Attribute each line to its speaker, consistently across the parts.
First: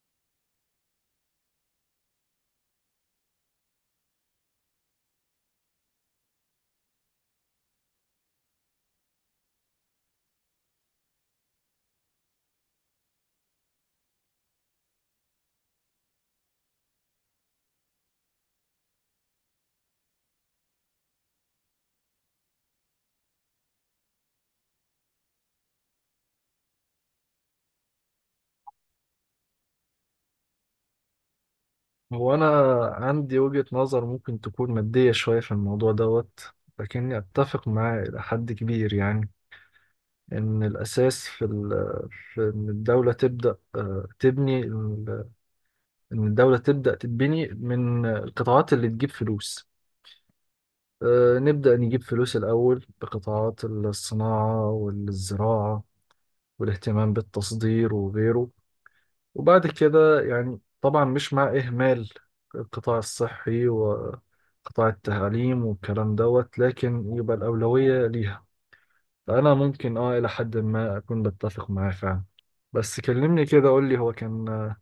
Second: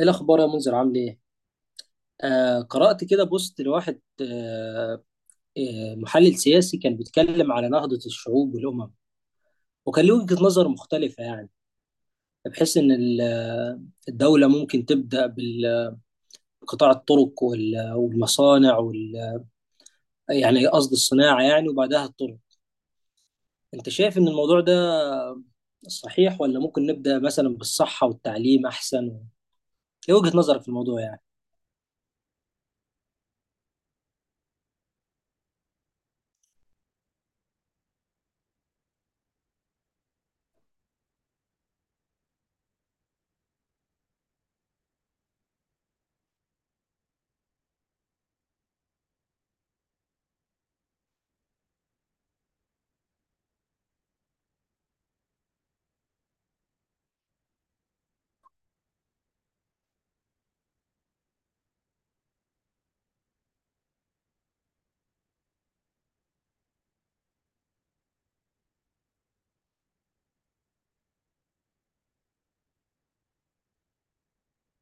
Speaker 1: ايه الاخبار يا منذر، عامل ايه؟ قرات كده بوست لواحد. محلل سياسي كان بيتكلم على نهضه الشعوب والامم، وكان له وجهه نظر مختلفه يعني، بحيث ان الدوله ممكن تبدا بقطاع الطرق والمصانع وال آه، يعني قصد الصناعه يعني، وبعدها الطرق. انت شايف ان الموضوع ده صحيح، ولا ممكن نبدا مثلا بالصحه والتعليم احسن؟ ايه وجهه نظرك في الموضوع يعني؟
Speaker 2: هو أنا عندي وجهة نظر ممكن تكون مادية شوية في الموضوع دوت. لكني أتفق معاه إلى حد كبير، يعني إن الأساس في إن الدولة تبدأ تبني إن الدولة تبدأ تتبني من القطاعات اللي تجيب فلوس. نبدأ نجيب فلوس الأول بقطاعات الصناعة والزراعة والاهتمام بالتصدير وغيره. وبعد كده يعني طبعا مش مع إهمال القطاع الصحي وقطاع التعليم والكلام دوت، لكن يبقى الأولوية ليها. فأنا ممكن آه إلى حد ما أكون بتفق معاه فعلا. بس كلمني كده، قول لي هو كان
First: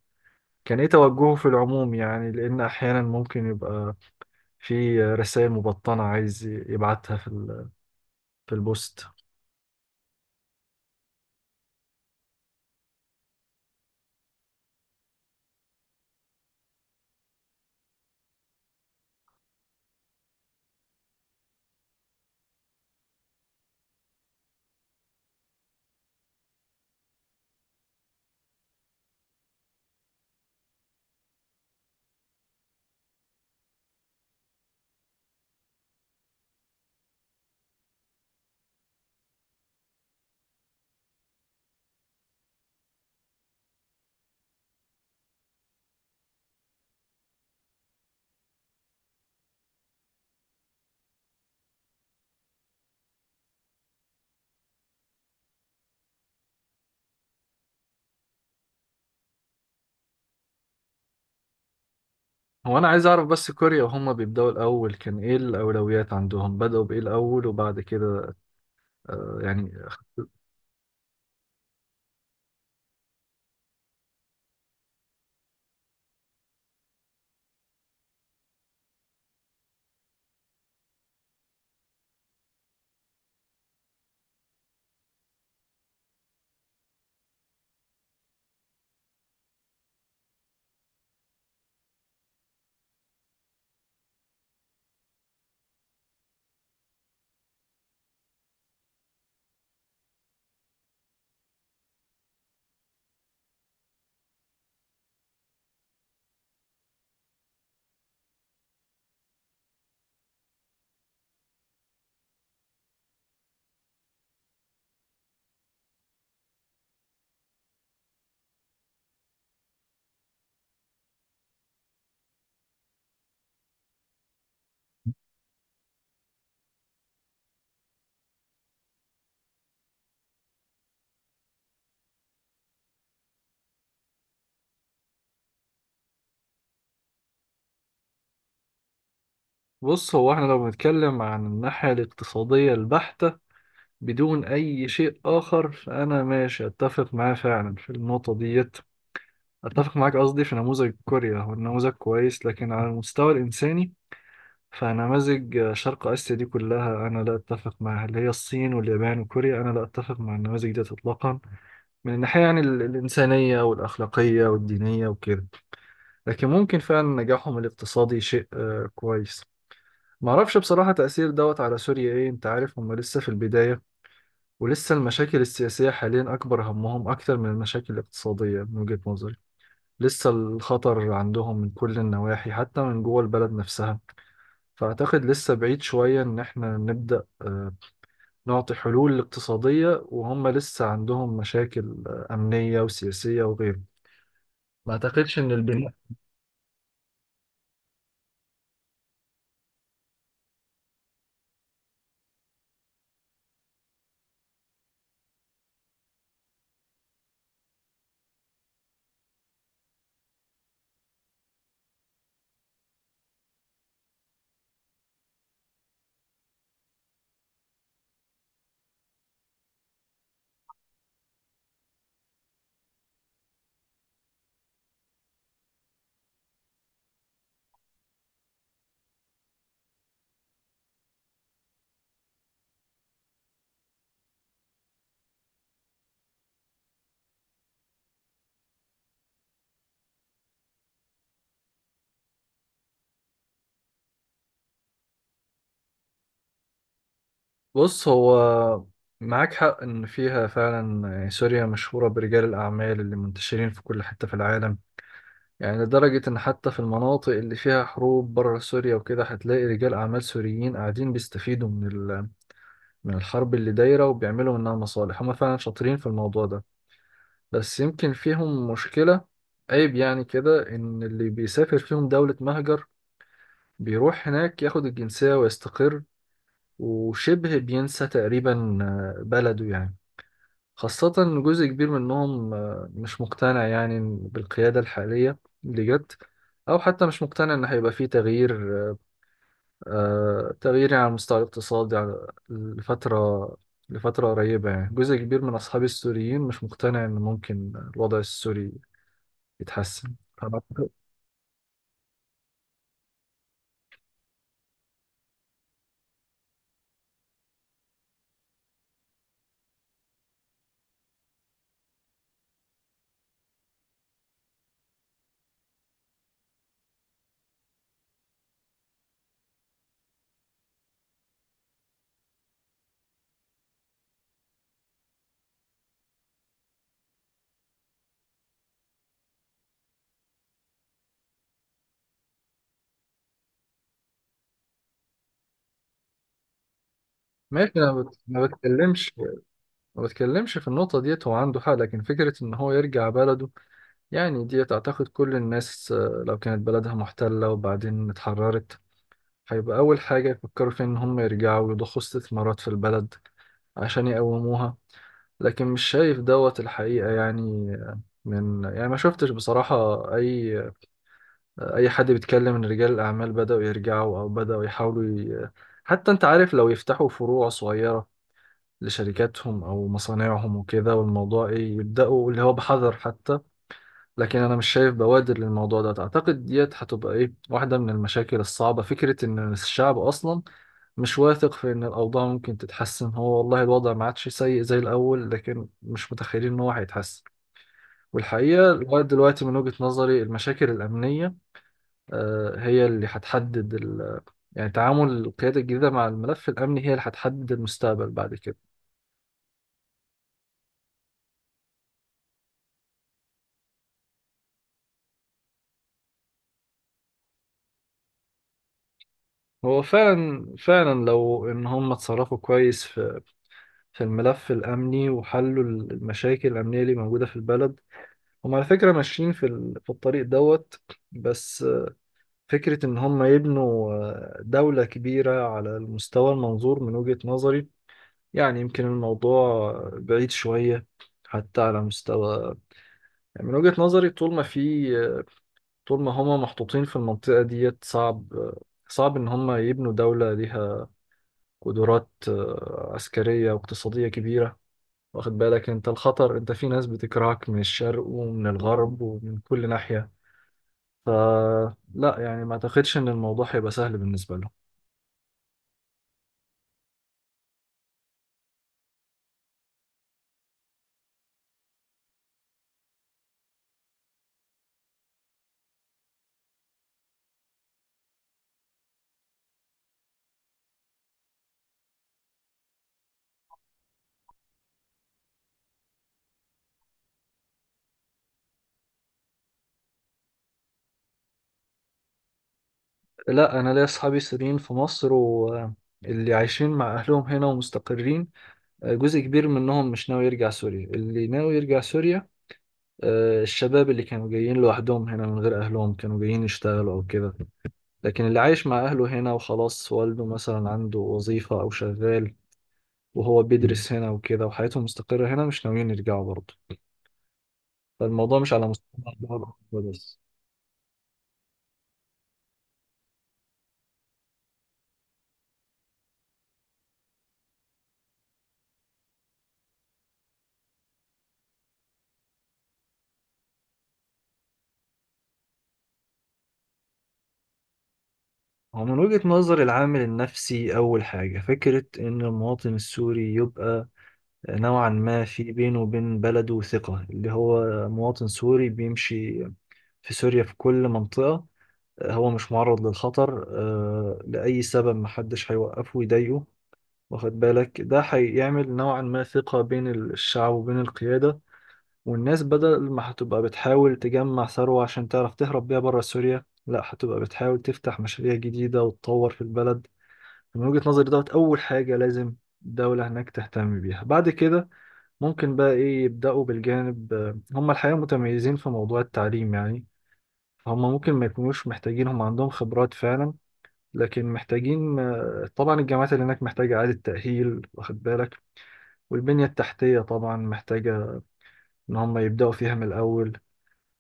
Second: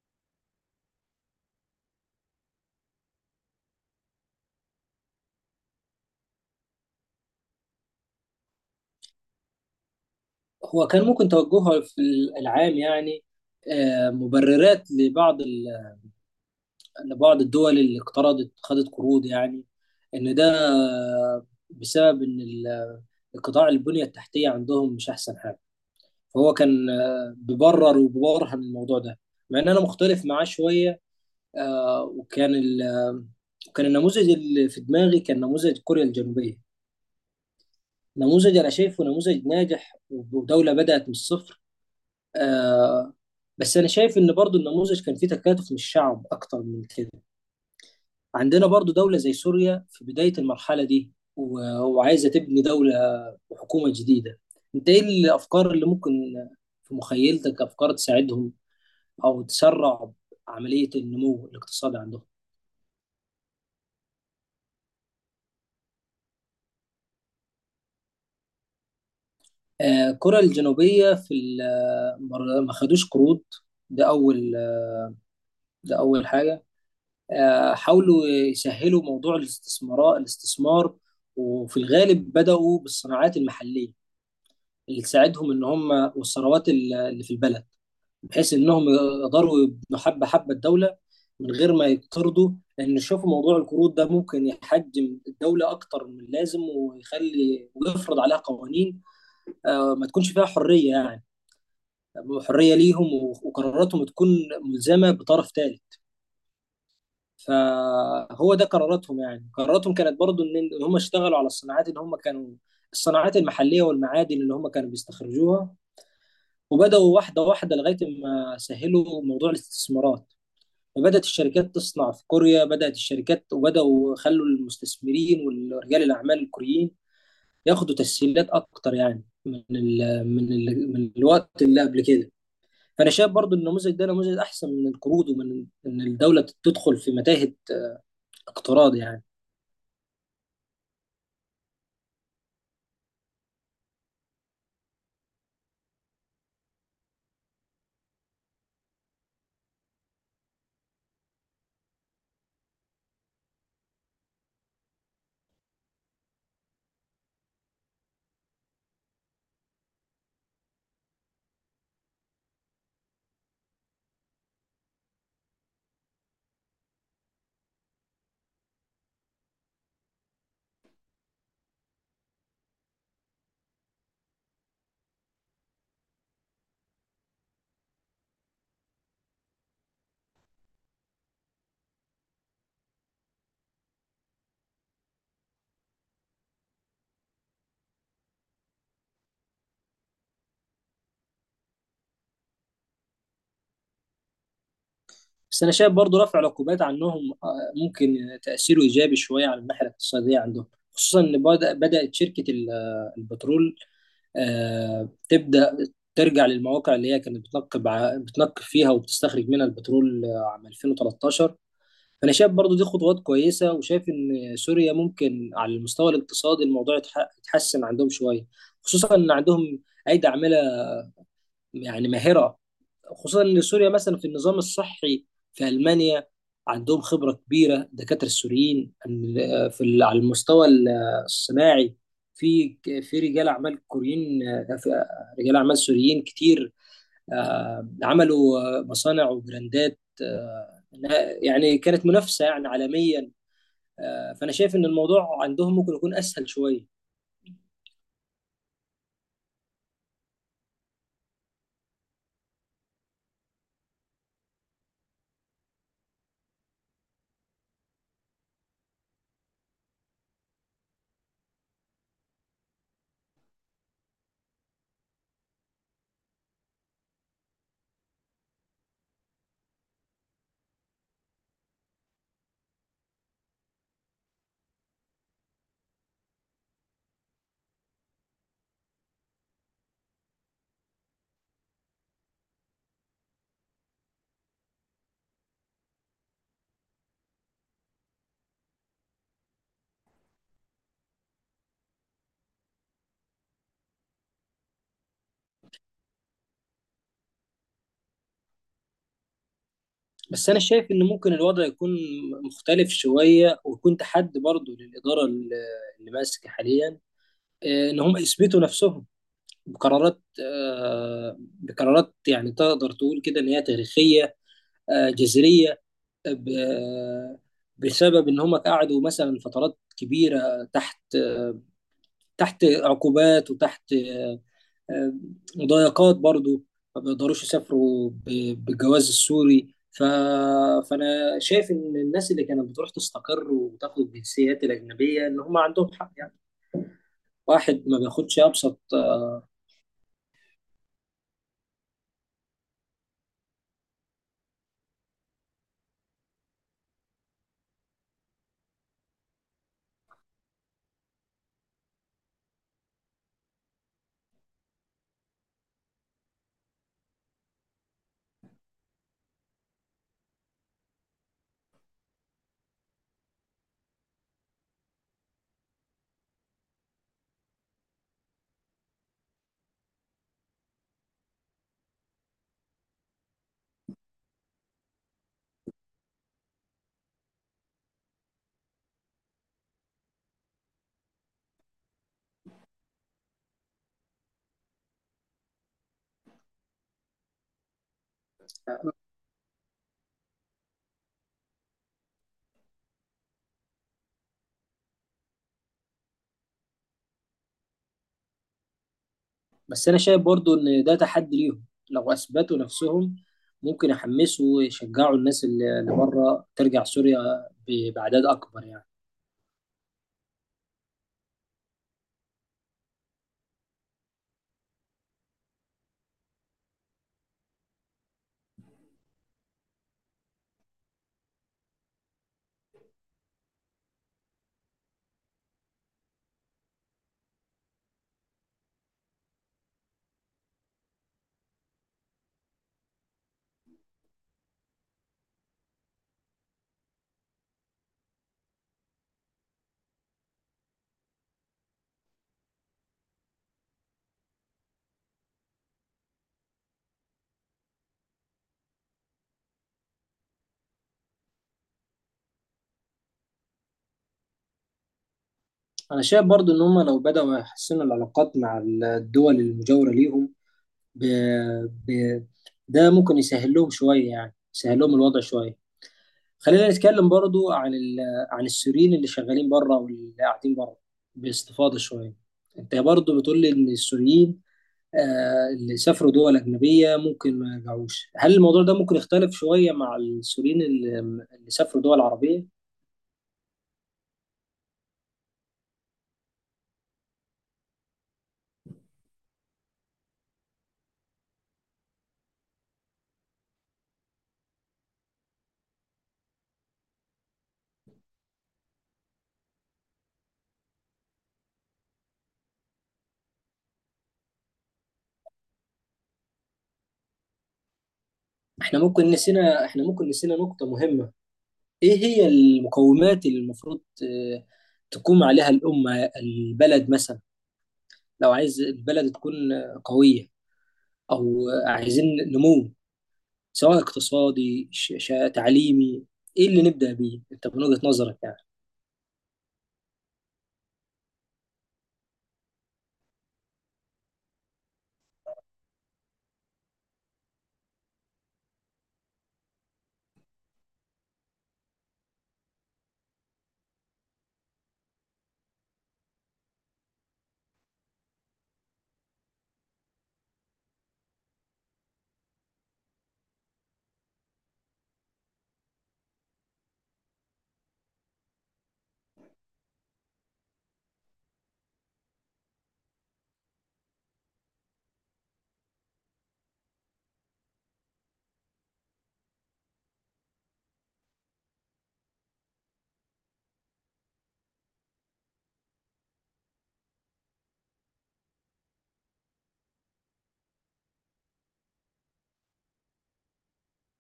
Speaker 2: كان إيه توجهه في العموم، يعني لأن أحيانا ممكن يبقى في رسائل مبطنة عايز يبعتها في في البوست.
Speaker 1: هو كان ممكن توجهها في العام يعني، مبررات لبعض الدول اللي اقترضت خدت قروض، يعني ان ده بسبب ان القطاع البنية التحتية عندهم مش احسن حاجة. فهو كان بيبرر وبيبرهن الموضوع ده، مع ان انا مختلف معاه شوية. آه، وكان ال- آه، وكان النموذج اللي في دماغي كان نموذج كوريا الجنوبية، نموذج انا شايفه نموذج ناجح، ودولة بدأت من الصفر. آه بس انا شايف ان برضو النموذج كان فيه تكاتف من الشعب اكتر من كده. عندنا برضو دولة زي سوريا في بداية المرحلة دي وعايزة تبني دولة وحكومة جديدة. انت ايه الافكار اللي ممكن في مخيلتك، افكار تساعدهم او تسرع عملية النمو الاقتصادي عندهم؟
Speaker 2: هو أنا عايز أعرف بس كوريا وهم بيبدأوا الأول كان إيه الأولويات عندهم، بدأوا بإيه الأول وبعد كده يعني.
Speaker 1: كوريا الجنوبية ما خدوش قروض. ده اول ده اول حاجة. حاولوا يسهلوا موضوع الاستثمار، وفي الغالب بدأوا بالصناعات المحلية اللي تساعدهم ان هم، والثروات اللي في البلد، بحيث انهم يقدروا يبنوا حبة حبة الدولة من غير ما يقترضوا. لان شوفوا موضوع القروض ده ممكن يحجم الدولة اكتر من اللازم، ويخلي ويفرض عليها قوانين، ما تكونش فيها حرية يعني، حرية ليهم وقراراتهم تكون ملزمة بطرف ثالث. فهو ده قراراتهم، يعني قراراتهم كانت برضو ان إن هم اشتغلوا على الصناعات اللي هم كانوا، الصناعات المحلية والمعادن اللي هم كانوا بيستخرجوها، وبدأوا واحدة واحدة لغاية ما سهلوا موضوع الاستثمارات. فبدأت الشركات تصنع في كوريا، بدأت الشركات، وبدأوا خلوا المستثمرين ورجال الأعمال الكوريين ياخدوا تسهيلات أكتر، يعني من الوقت اللي قبل كده. فأنا شايف برضو النموذج ده نموذج أحسن من القروض، ومن إن الدولة تدخل في متاهة اقتراض يعني.
Speaker 2: بص هو احنا لو بنتكلم عن الناحية الاقتصادية البحتة بدون أي شيء آخر، فأنا ماشي أتفق معاه فعلا في النقطة ديت. أتفق معاك قصدي في نموذج كوريا، هو النموذج كويس لكن على المستوى الإنساني. فنماذج شرق آسيا دي كلها أنا لا أتفق معاها، اللي هي الصين واليابان وكوريا، أنا لا أتفق مع النماذج ديت إطلاقا، من الناحية يعني الإنسانية والأخلاقية والدينية وكده. لكن ممكن فعلا نجاحهم الاقتصادي شيء كويس. معرفش بصراحة تأثير دوت على سوريا ايه، انت عارف هم لسه في البداية، ولسه المشاكل السياسية حاليا أكبر همهم أكتر من المشاكل الاقتصادية من وجهة نظري. لسه الخطر عندهم من كل النواحي حتى من جوه البلد نفسها. فأعتقد لسه بعيد شوية إن احنا نبدأ نعطي حلول اقتصادية وهم لسه عندهم مشاكل أمنية وسياسية وغيره. ما أعتقدش إن
Speaker 1: بس انا
Speaker 2: البناء.
Speaker 1: شايف برضو رفع العقوبات عنهم، ممكن تاثيره ايجابي شويه على الناحيه الاقتصاديه عندهم. خصوصا ان بدات شركه البترول تبدا ترجع للمواقع اللي هي كانت بتنقب بتنقب فيها وبتستخرج منها البترول عام 2013. فانا شايف برضو دي خطوات كويسه، وشايف ان سوريا ممكن على المستوى الاقتصادي الموضوع يتحسن عندهم شويه. خصوصا ان عندهم ايدي عامله يعني ماهره، خصوصا ان سوريا مثلا في النظام الصحي في المانيا عندهم خبره كبيره الدكاتره السوريين على المستوى الصناعي. في رجال اعمال كوريين، في رجال اعمال سوريين كتير، عملوا مصانع وبراندات، يعني كانت منافسه يعني عالميا. فانا شايف ان الموضوع عندهم ممكن يكون اسهل شويه.
Speaker 2: بص هو معاك حق إن فيها فعلا، يعني سوريا مشهورة برجال الأعمال اللي منتشرين في كل حتة في العالم، يعني لدرجة إن حتى في المناطق اللي فيها حروب بره سوريا وكده هتلاقي رجال أعمال سوريين قاعدين بيستفيدوا من من الحرب اللي دايرة وبيعملوا منها مصالح. هما فعلا شاطرين في الموضوع ده. بس يمكن فيهم مشكلة، عيب يعني كده، إن اللي بيسافر فيهم دولة مهجر بيروح هناك ياخد الجنسية ويستقر وشبه بينسى تقريبا بلده يعني. خاصة إن جزء كبير منهم مش مقتنع يعني بالقيادة الحالية اللي جت، أو حتى مش مقتنع إن هيبقى فيه تغيير تغيير يعني على المستوى الاقتصادي، لفترة لفترة قريبة. يعني جزء كبير من أصحابي السوريين مش مقتنع إن ممكن الوضع السوري يتحسن.
Speaker 1: بس انا شايف
Speaker 2: فأعتقد-
Speaker 1: ان ممكن الوضع يكون مختلف شويه، ويكون تحدي برضه للاداره اللي ماسكه حاليا، ان هم يثبتوا نفسهم بقرارات بقرارات، يعني تقدر تقول كده ان هي تاريخيه، جذريه، آه، ب- آه، بسبب ان هم قعدوا مثلا فترات كبيره تحت عقوبات، وتحت آه، مضايقات برضو، ما بيقدروش يسافروا بالجواز السوري. فانا شايف ان الناس اللي كانت بتروح تستقر وتاخد الجنسيات الاجنبيه ان هم عندهم حق يعني.
Speaker 2: ماشي.
Speaker 1: واحد
Speaker 2: أنا
Speaker 1: ما بياخدش
Speaker 2: ما
Speaker 1: ابسط.
Speaker 2: بتكلمش ما بتكلمش في النقطة ديت، هو عنده حق، لكن فكرة إن هو يرجع بلده، يعني ديت أعتقد كل الناس لو كانت بلدها محتلة وبعدين اتحررت هيبقى أول حاجة يفكروا فيها إن هم يرجعوا ويضخوا استثمارات في البلد عشان يقوموها. لكن مش شايف دوت الحقيقة يعني. من يعني ما شفتش بصراحة أي أي حد بيتكلم إن رجال الأعمال بدأوا يرجعوا أو بدأوا يحاولوا ي... حتى أنت عارف لو يفتحوا فروع صغيرة لشركاتهم أو مصانعهم وكده، والموضوع إيه، يبدأوا اللي هو بحذر حتى. لكن أنا مش شايف بوادر للموضوع ده. أعتقد ديت هتبقى إيه، واحدة من المشاكل الصعبة فكرة إن الشعب أصلا مش واثق في إن الأوضاع ممكن تتحسن. هو والله الوضع ما عادش سيء زي الأول، لكن مش متخيلين إن هو هيتحسن. والحقيقة لغاية دلوقتي من وجهة نظري المشاكل الأمنية هي اللي هتحدد ال... يعني تعامل القيادة الجديدة مع الملف الأمني هي اللي هتحدد المستقبل بعد كده.
Speaker 1: بس انا شايف برضو ان ده تحدي ليهم، لو اثبتوا نفسهم ممكن يحمسوا ويشجعوا الناس اللي بره ترجع سوريا باعداد اكبر يعني.
Speaker 2: هو فعلا لو إن هم اتصرفوا كويس في في الملف الأمني وحلوا المشاكل الأمنية اللي موجودة في البلد، هم على فكرة ماشيين في في الطريق دوت. بس فكرة إن هم يبنوا دولة كبيرة على المستوى المنظور من وجهة نظري، يعني يمكن الموضوع بعيد شوية، حتى على مستوى، يعني من وجهة نظري طول ما في طول ما هم محطوطين في المنطقة ديت صعب صعب إن هم يبنوا دولة ليها قدرات عسكرية واقتصادية كبيرة. واخد بالك أنت الخطر، أنت في ناس بتكرهك من الشرق ومن الغرب ومن كل ناحية. فلا يعني ما أعتقدش إن الموضوع هيبقى سهل بالنسبة لهم.
Speaker 1: انا شايف برضو ان هم لو بداوا يحسنوا العلاقات مع الدول المجاوره ليهم، ب... ب... ده ممكن يسهل لهم شويه، يعني يسهل لهم الوضع شويه. خلينا نتكلم برضو عن عن السوريين اللي شغالين بره واللي قاعدين بره، باستفاضه شويه. انت برضو بتقول لي ان السوريين اللي سافروا دول أجنبية ممكن ما يرجعوش، هل الموضوع ده ممكن يختلف شوية مع السوريين اللي سافروا دول عربية؟
Speaker 2: لا، انا ليا اصحابي سوريين في مصر واللي عايشين مع اهلهم هنا ومستقرين، جزء كبير منهم مش ناوي يرجع سوريا. اللي ناوي يرجع سوريا الشباب اللي كانوا جايين لوحدهم هنا من غير اهلهم، كانوا جايين يشتغلوا او كده. لكن اللي عايش مع اهله هنا وخلاص، والده مثلا عنده وظيفة او شغال، وهو بيدرس هنا وكده وحياته مستقرة هنا، مش ناويين يرجعوا برضه. فالموضوع مش على مستوى الدولة
Speaker 1: احنا ممكن
Speaker 2: بس.
Speaker 1: نسينا نقطة مهمة. ايه هي المقومات اللي المفروض تقوم عليها الأمة البلد مثلا، لو عايز البلد تكون قوية، أو عايزين نمو، سواء اقتصادي تعليمي، ايه اللي نبدأ بيه انت من وجهة نظرك يعني؟
Speaker 2: هو من وجهة نظر العامل النفسي أول حاجة فكرة إن المواطن السوري يبقى نوعا ما في بينه وبين بلده ثقة، اللي هو مواطن سوري بيمشي في سوريا في كل منطقة هو مش معرض للخطر لأي سبب، محدش هيوقفه ويضايقه. واخد بالك ده هيعمل نوعا ما ثقة بين الشعب وبين القيادة، والناس بدل ما هتبقى بتحاول تجمع ثروة عشان تعرف تهرب بيها بره سوريا، لا، هتبقى بتحاول تفتح مشاريع جديدة وتطور في البلد. من وجهة نظري دوت أول حاجة لازم الدولة هناك تهتم بيها. بعد كده ممكن بقى ايه، يبدأوا بالجانب، هم الحقيقة متميزين في موضوع التعليم يعني، هم ممكن ما يكونوش محتاجين، هم عندهم خبرات فعلا. لكن محتاجين طبعا الجامعات اللي هناك محتاجة إعادة تأهيل واخد بالك، والبنية التحتية طبعا محتاجة إن هم يبدأوا فيها من الأول.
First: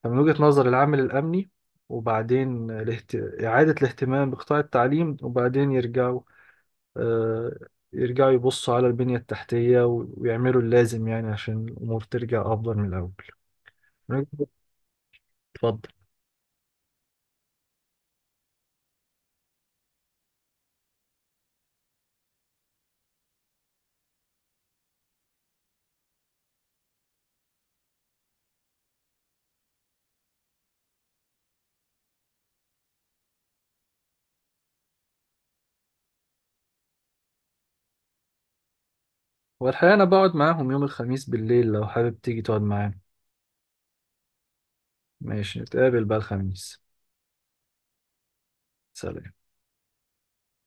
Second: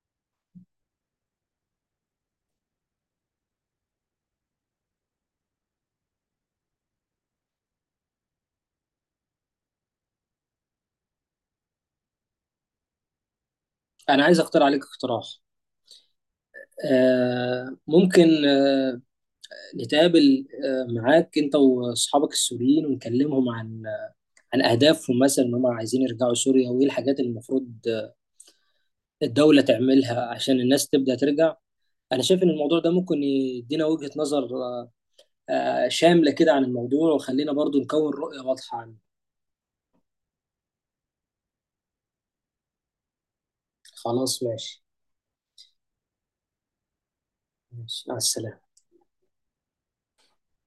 Speaker 2: فمن وجهة نظر العامل الأمني، وبعدين الاهت... إعادة الاهتمام بقطاع التعليم، وبعدين يرجعوا آه، يرجعوا يبصوا على البنية التحتية ويعملوا اللازم يعني عشان الأمور ترجع أفضل من الأول.
Speaker 1: انا عايز اختار عليك اقتراح.
Speaker 2: اتفضل.
Speaker 1: ممكن نتقابل معاك انت واصحابك السوريين ونكلمهم عن اهدافهم مثلا ان هم عايزين يرجعوا سوريا، وايه الحاجات اللي المفروض الدولة تعملها عشان الناس تبدأ ترجع. انا شايف ان الموضوع ده ممكن يدينا وجهة نظر شاملة كده عن الموضوع، وخلينا برضو نكون رؤية واضحة عنه.
Speaker 2: والحقيقة أنا بقعد معاهم يوم الخميس بالليل لو حابب تيجي تقعد معانا.
Speaker 1: خلاص، ماشي.
Speaker 2: ماشي، نتقابل بقى الخميس.
Speaker 1: ماشي، مع السلامة.
Speaker 2: سلام.